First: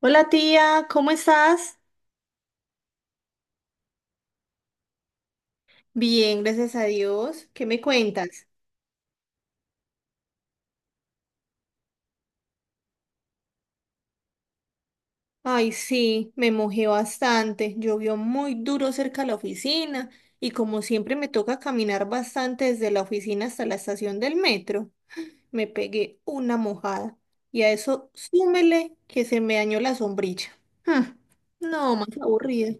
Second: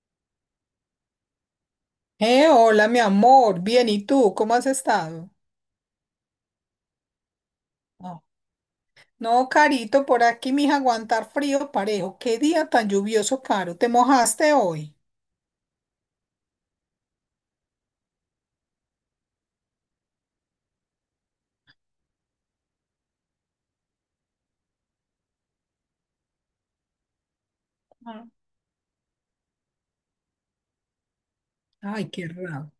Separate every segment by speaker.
Speaker 1: Hola tía, ¿cómo estás?
Speaker 2: Hola, mi amor. Bien, ¿y tú? ¿Cómo has estado?
Speaker 1: Bien, gracias a Dios. ¿Qué me
Speaker 2: Ah,
Speaker 1: cuentas?
Speaker 2: no, Carito, por aquí, mija, aguantar frío parejo. Qué día tan lluvioso, Caro. ¿Te mojaste hoy?
Speaker 1: Ay, sí, me mojé bastante. Llovió muy duro cerca de la oficina y como siempre me toca caminar bastante desde la oficina hasta la estación del metro. Me pegué una mojada y a eso súmele que se me dañó la sombrilla. Mm, no, más
Speaker 2: Ay, qué raro.
Speaker 1: aburrido.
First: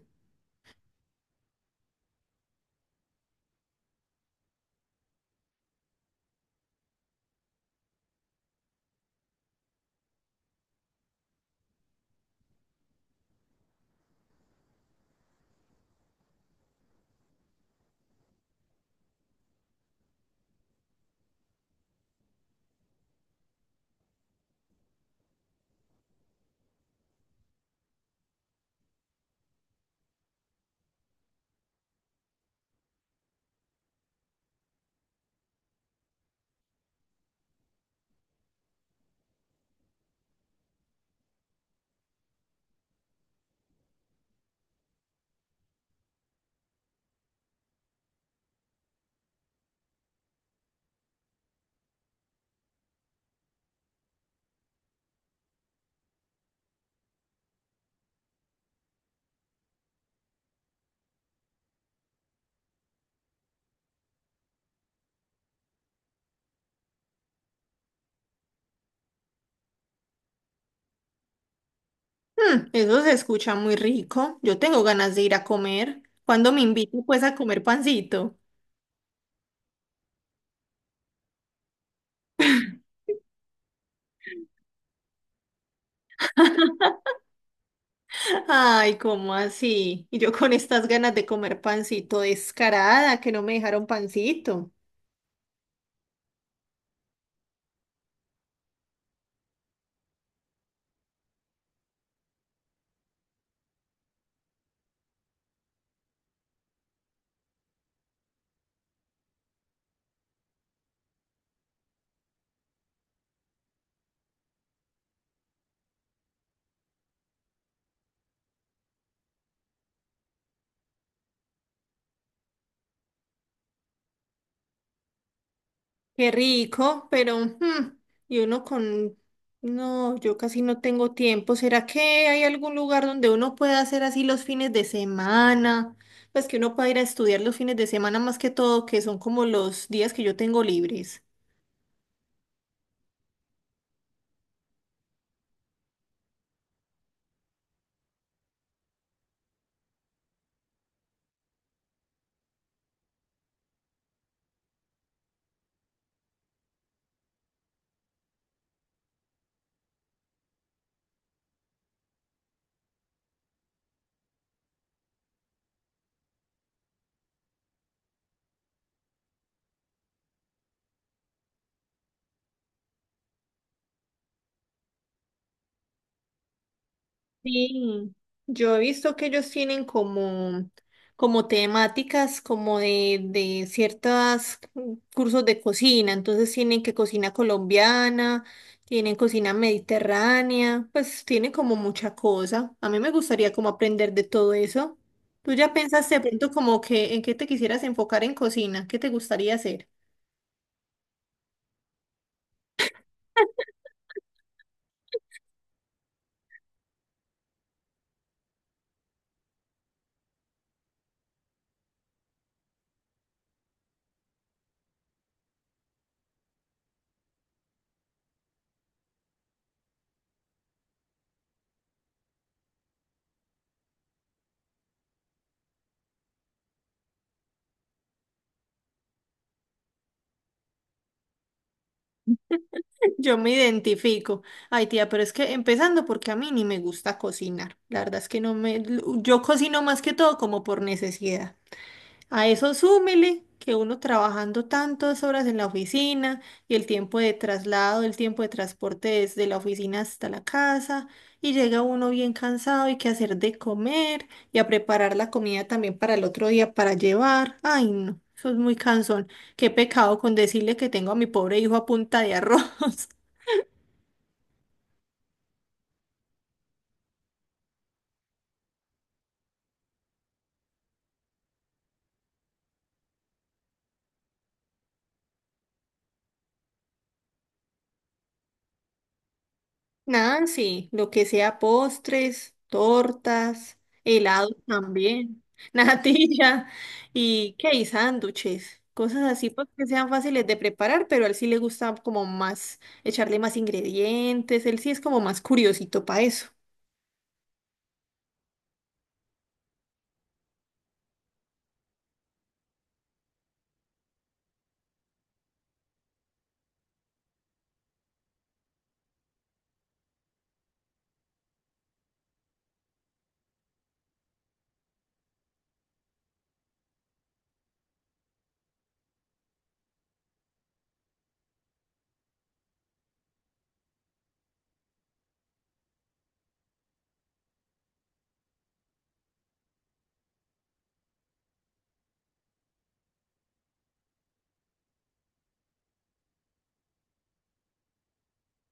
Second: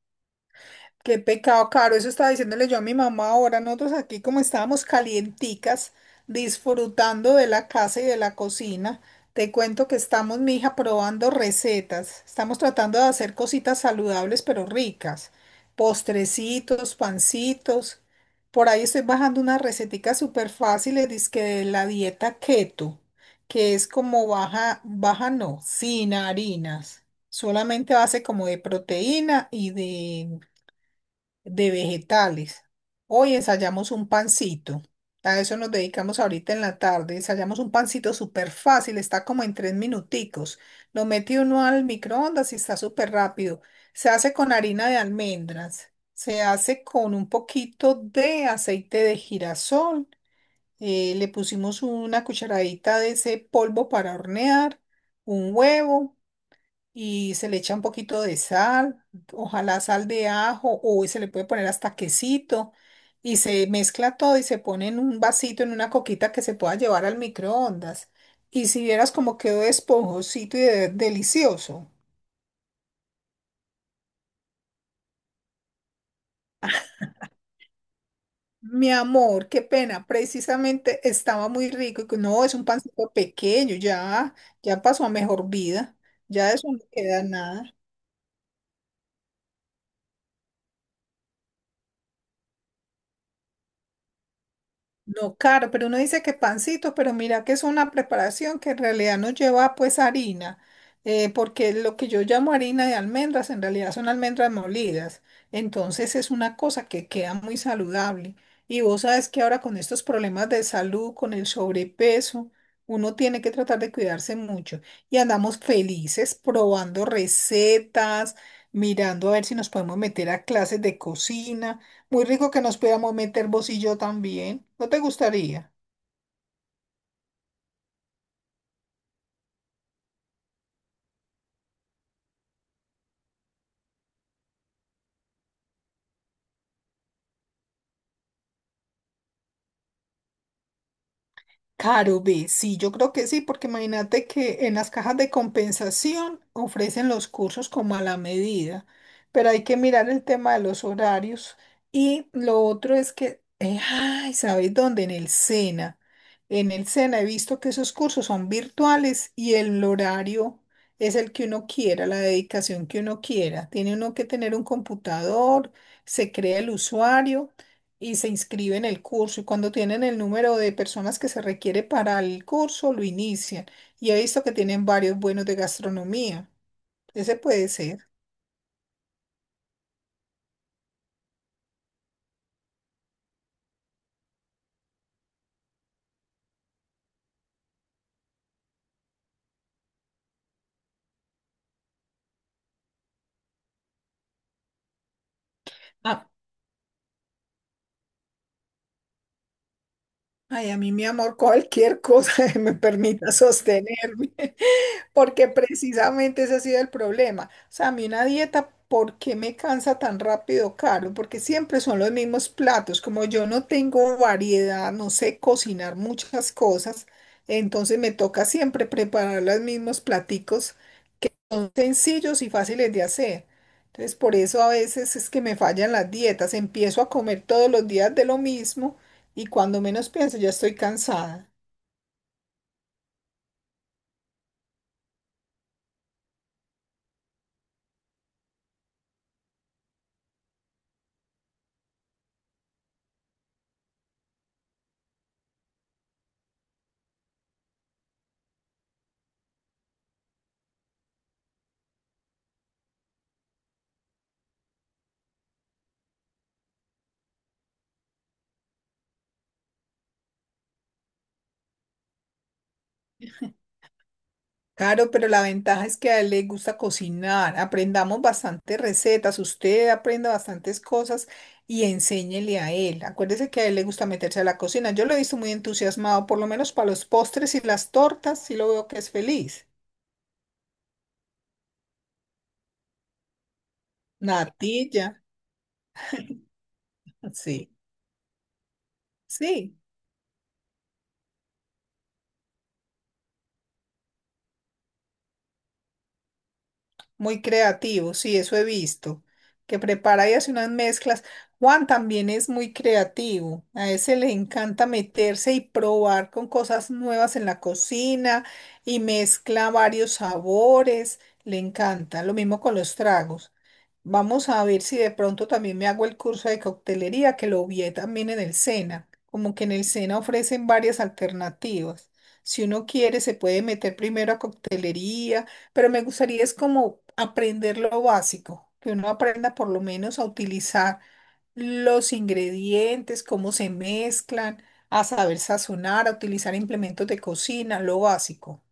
Speaker 2: Qué pecado, Caro. Eso estaba diciéndole yo a mi mamá ahora. Nosotros aquí como estábamos calienticas, disfrutando de la casa y de la cocina. Te cuento que estamos, mija, probando recetas. Estamos tratando de hacer cositas saludables pero ricas. Postrecitos, pancitos. Por ahí estoy bajando unas receticas súper fáciles, dizque de la dieta keto, que es como baja, baja no, sin harinas. Solamente base como de proteína y de vegetales. Hoy ensayamos un pancito. A eso nos dedicamos ahorita en la tarde. Ensayamos un pancito súper fácil, está como en tres minuticos. Lo mete uno al microondas y está súper rápido. Se hace con harina de almendras, se hace con un poquito de aceite de girasol. Le pusimos una cucharadita de ese polvo para hornear, un huevo y se le echa un poquito de sal, ojalá sal de ajo o se le puede poner hasta quesito y se mezcla todo y se pone en un vasito, en una coquita que se pueda llevar al microondas. Y si vieras cómo quedó esponjosito y delicioso.
Speaker 1: Mm, eso se escucha muy rico. Yo tengo ganas de ir a comer. ¿Cuándo me invito pues a comer pancito?
Speaker 2: Mi amor, qué pena, precisamente estaba muy rico y que no, es un pancito pequeño, ya, ya pasó a mejor vida, ya de eso no queda nada.
Speaker 1: Ay, ¿cómo así? Y yo con estas ganas de comer pancito descarada, que no me dejaron pancito.
Speaker 2: No, claro, pero uno dice que pancitos, pero mira que es una preparación que en realidad no lleva pues harina, porque lo que yo llamo harina de almendras en realidad son almendras molidas. Entonces es una cosa que queda muy saludable. Y vos sabes que ahora con estos problemas de salud, con el sobrepeso, uno tiene que tratar de cuidarse mucho. Y andamos felices probando recetas, mirando a ver si nos podemos meter a clases de cocina. Muy rico que nos pudiéramos meter vos y yo también. ¿No te gustaría?
Speaker 1: Qué rico, pero y uno con... No, yo casi no tengo tiempo. ¿Será que hay algún lugar donde uno pueda hacer así los fines de semana? Pues que uno pueda ir a estudiar los fines de semana más que todo, que son como los días que yo tengo libres.
Speaker 2: Caro, ve, sí, yo creo que sí, porque imagínate que en las cajas de compensación ofrecen los cursos como a la medida, pero hay que mirar el tema de los horarios. Y lo otro es que, ay, ¿sabes dónde? En el SENA. En el SENA he visto que esos cursos son virtuales y el horario es el que uno quiera, la dedicación que uno quiera. Tiene uno que tener un computador, se crea el usuario. Y se inscribe en el curso y cuando tienen el número de personas que se requiere para el curso, lo inician. Y he visto que tienen varios buenos de gastronomía. Ese puede ser.
Speaker 1: Sí, yo he visto que ellos tienen como, como temáticas, como de ciertos cursos de cocina, entonces tienen que cocina colombiana, tienen cocina mediterránea, pues tienen como mucha cosa. A mí me gustaría como aprender de todo eso. ¿Tú ya pensaste de
Speaker 2: ah
Speaker 1: pronto como que en qué te quisieras enfocar en cocina? ¿Qué te gustaría hacer?
Speaker 2: Ay, a mí, mi amor, cualquier cosa que me permita sostenerme, porque precisamente ese ha sido el problema. O sea, a mí una dieta, ¿por qué me cansa tan rápido, Carlos? Porque siempre son los mismos platos. Como yo no tengo variedad, no sé cocinar muchas cosas, entonces me toca siempre preparar los mismos platicos son sencillos y fáciles de hacer. Entonces, por eso a veces es que me fallan las dietas. Empiezo a comer todos los días de lo mismo y cuando menos pienso ya estoy cansada.
Speaker 1: Yo me identifico. Ay, tía, pero es que empezando porque a mí ni me gusta cocinar. La verdad es que no me... Yo cocino más que todo como por necesidad. A eso súmele que uno trabajando tantas horas en la oficina y el tiempo de traslado, el tiempo de transporte desde la oficina hasta la casa y llega uno bien cansado y que hacer de comer y a preparar la comida también para el otro día para llevar. Ay, no, eso es muy cansón. Qué pecado con decirle que tengo a mi pobre hijo a punta de arroz.
Speaker 2: Claro, pero la ventaja es que a él le gusta cocinar. Aprendamos bastantes recetas. Usted aprenda bastantes cosas y enséñele a él. Acuérdese que a él le gusta meterse a la cocina. Yo lo he visto muy entusiasmado, por lo menos para los postres y las tortas, sí lo veo que es feliz.
Speaker 1: Nancy, lo que sea postres, tortas, helados
Speaker 2: Natilla,
Speaker 1: también, natilla y qué
Speaker 2: sí,
Speaker 1: y sándwiches, cosas así pues
Speaker 2: sí.
Speaker 1: que sean fáciles de preparar, pero a él sí le gusta como más echarle más ingredientes, él sí es como más curiosito para eso.
Speaker 2: Muy creativo, sí, eso he visto, que prepara y hace unas mezclas. Juan también es muy creativo, a ese le encanta meterse y probar con cosas nuevas en la cocina y mezcla varios sabores, le encanta, lo mismo con los tragos. Vamos a ver si de pronto también me hago el curso de coctelería, que lo vi también en el SENA. Como que en el SENA ofrecen varias alternativas. Si uno quiere, se puede meter primero a coctelería, pero me gustaría es como aprender lo básico, que uno aprenda por lo menos a utilizar los ingredientes, cómo se mezclan, a saber sazonar, a utilizar implementos de cocina, lo básico.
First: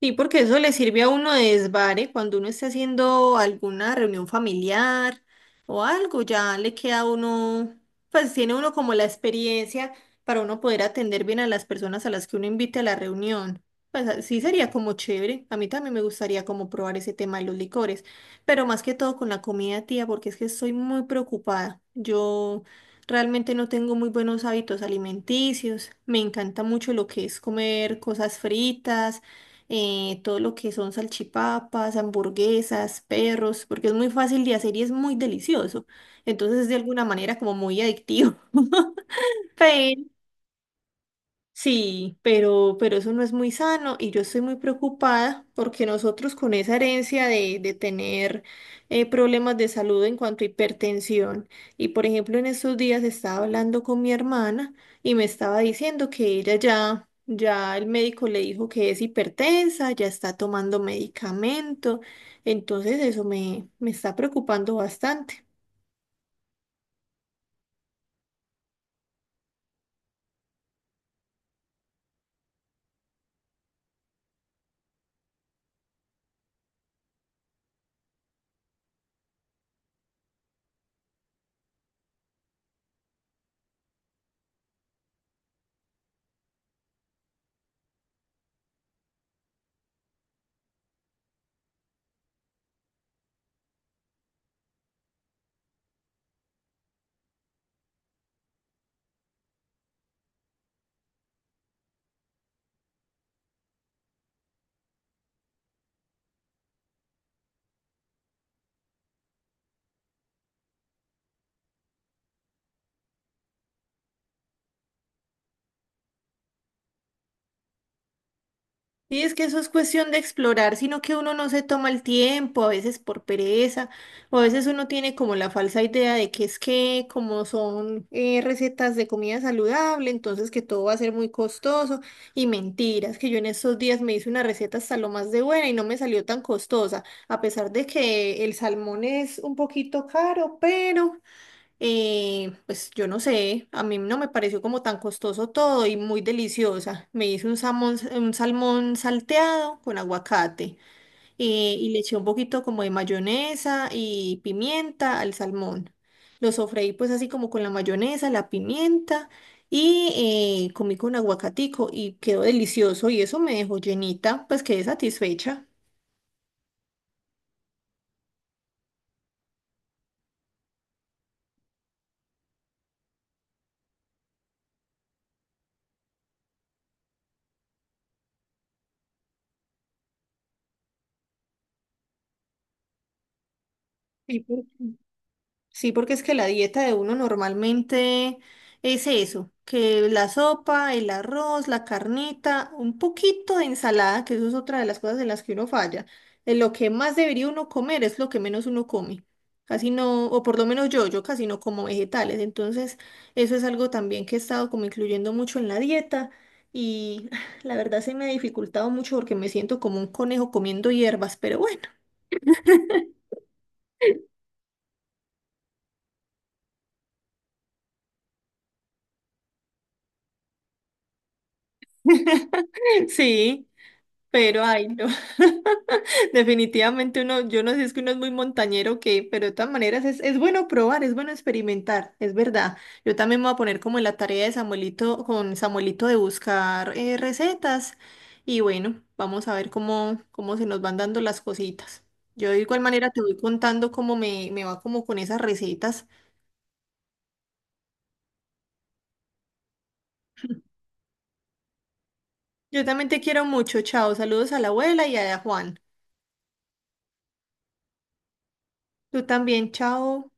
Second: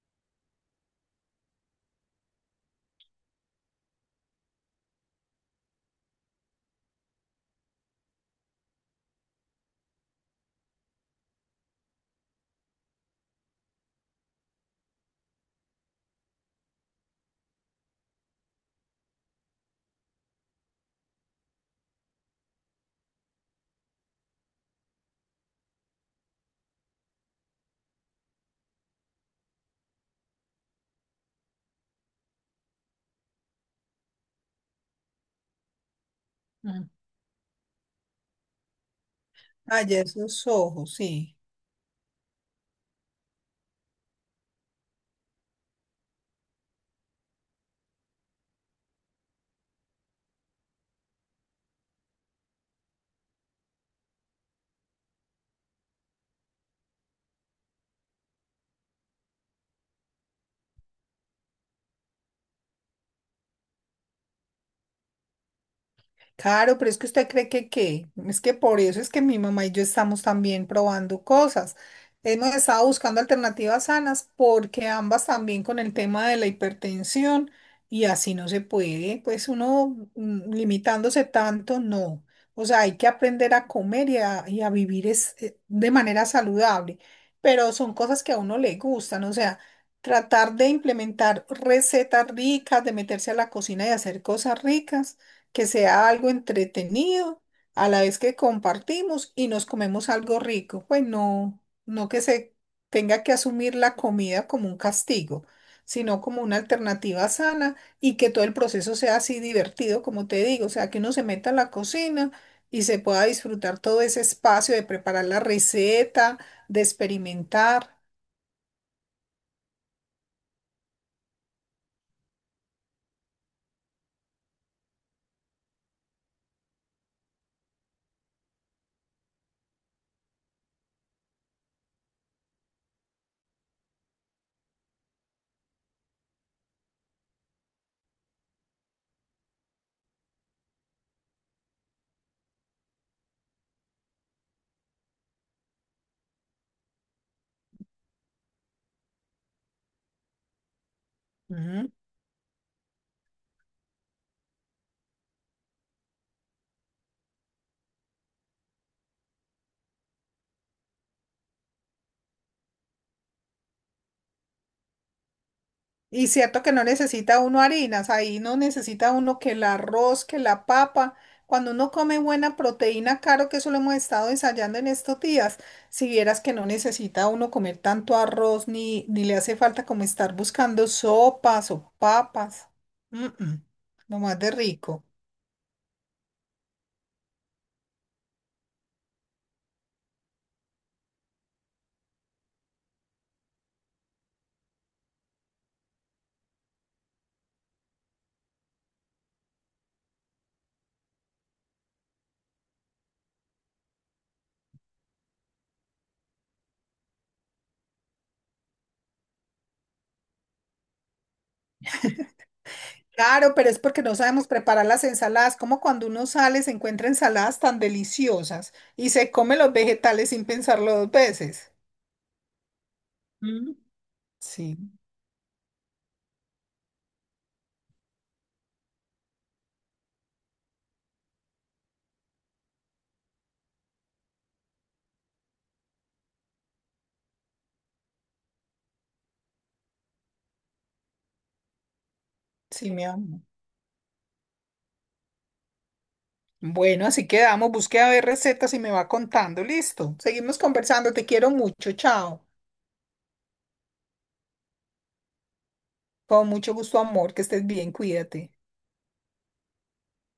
Speaker 1: Sí, porque eso le sirve a uno de desvare cuando uno esté haciendo alguna reunión familiar o algo, ya le queda a uno, pues tiene uno como la experiencia para uno poder atender bien a las personas a las que uno invite a la reunión. Pues sí sería como chévere, a mí también me gustaría como probar ese tema de los licores, pero más que todo con la comida, tía, porque es que estoy muy preocupada. Yo realmente no tengo muy buenos hábitos alimenticios, me encanta mucho lo que es comer cosas fritas todo lo que son salchipapas, hamburguesas, perros, porque es muy fácil de hacer y es muy delicioso. Entonces es de
Speaker 2: Mm.
Speaker 1: alguna manera como muy adictivo.
Speaker 2: Ah, ya esos ojos, sí.
Speaker 1: Sí, pero eso no es muy sano y yo estoy muy preocupada porque nosotros con esa herencia de tener problemas de salud en cuanto a hipertensión y por ejemplo en estos días estaba hablando con mi hermana y me estaba diciendo que ya el médico le dijo que es hipertensa, ya está tomando medicamento, entonces eso me está preocupando bastante.
Speaker 2: Claro, pero es que usted cree que qué. Es que por eso es que mi mamá y yo estamos también probando cosas. Hemos estado buscando alternativas sanas porque ambas también con el tema de la hipertensión y así no se puede, pues uno limitándose tanto, no. O sea, hay que aprender a comer y a vivir es, de manera saludable, pero son cosas que a uno le gustan, o sea, tratar de implementar recetas ricas, de meterse a la cocina y hacer cosas ricas que sea algo entretenido, a la vez que compartimos y nos comemos algo rico. Pues no, no que se tenga que asumir la comida como un castigo, sino como una alternativa sana y que todo el proceso sea así divertido, como te digo, o sea, que uno se meta a la cocina y se pueda disfrutar todo ese espacio de preparar la receta, de experimentar.
Speaker 1: Sí, es que eso es cuestión de explorar, sino que uno no se toma el tiempo, a veces por pereza, o a veces uno tiene como la falsa idea de que es que como son recetas de comida saludable, entonces que todo va a ser muy costoso y mentiras, que yo en estos días me hice una receta hasta lo más de buena y no me salió tan costosa, a pesar de que el salmón es un poquito caro, pero... Pues yo no sé, a mí no me pareció como tan costoso todo y muy deliciosa. Me hice un salmón salteado con aguacate y le eché un poquito como de mayonesa y pimienta al salmón. Lo sofreí pues así como con la mayonesa, la pimienta y comí con aguacatico y quedó delicioso y eso me dejó llenita, pues quedé satisfecha.
Speaker 2: Y cierto que no necesita uno harinas, ahí no necesita uno que el arroz, que la papa. Cuando uno come buena proteína, claro que eso lo hemos estado ensayando en estos días. Si vieras que no necesita uno comer tanto arroz, ni, ni le hace falta como estar buscando sopas o papas. Mm, mm. Lo más
Speaker 1: Sí.
Speaker 2: de rico.
Speaker 1: Sí, porque es que la dieta de uno normalmente es eso, que la sopa, el arroz, la carnita, un poquito de ensalada, que eso es otra de las cosas en las que uno falla. En lo que más debería uno comer es lo que menos uno come. Casi no, o por lo menos yo casi no como vegetales. Entonces, eso es algo también que he estado como incluyendo mucho en la dieta y la verdad se me ha dificultado mucho porque me siento como un conejo comiendo hierbas, pero bueno,
Speaker 2: Claro, pero es porque no sabemos preparar las ensaladas, como cuando uno sale se encuentra ensaladas tan deliciosas y se come los vegetales sin pensarlo dos veces.
Speaker 1: sí,
Speaker 2: Mm.
Speaker 1: pero
Speaker 2: Sí.
Speaker 1: ay, no. Definitivamente uno, yo no sé, es que uno es muy montañero que, pero de todas maneras es bueno probar, es bueno experimentar, es verdad. Yo también me voy a poner como en la tarea de Samuelito, con Samuelito de buscar recetas y bueno, vamos a ver cómo, cómo se nos van dando las cositas. Yo de igual
Speaker 2: Sí, mi
Speaker 1: manera te voy
Speaker 2: amor.
Speaker 1: contando cómo me va como con esas recetas.
Speaker 2: Bueno, así quedamos. Busque a ver recetas y me va contando. Listo. Seguimos conversando. Te quiero mucho. Chao.
Speaker 1: Yo también te quiero mucho, chao, saludos a la abuela y a Juan.
Speaker 2: Con mucho gusto, amor. Que estés bien. Cuídate.
Speaker 1: Tú también, chao.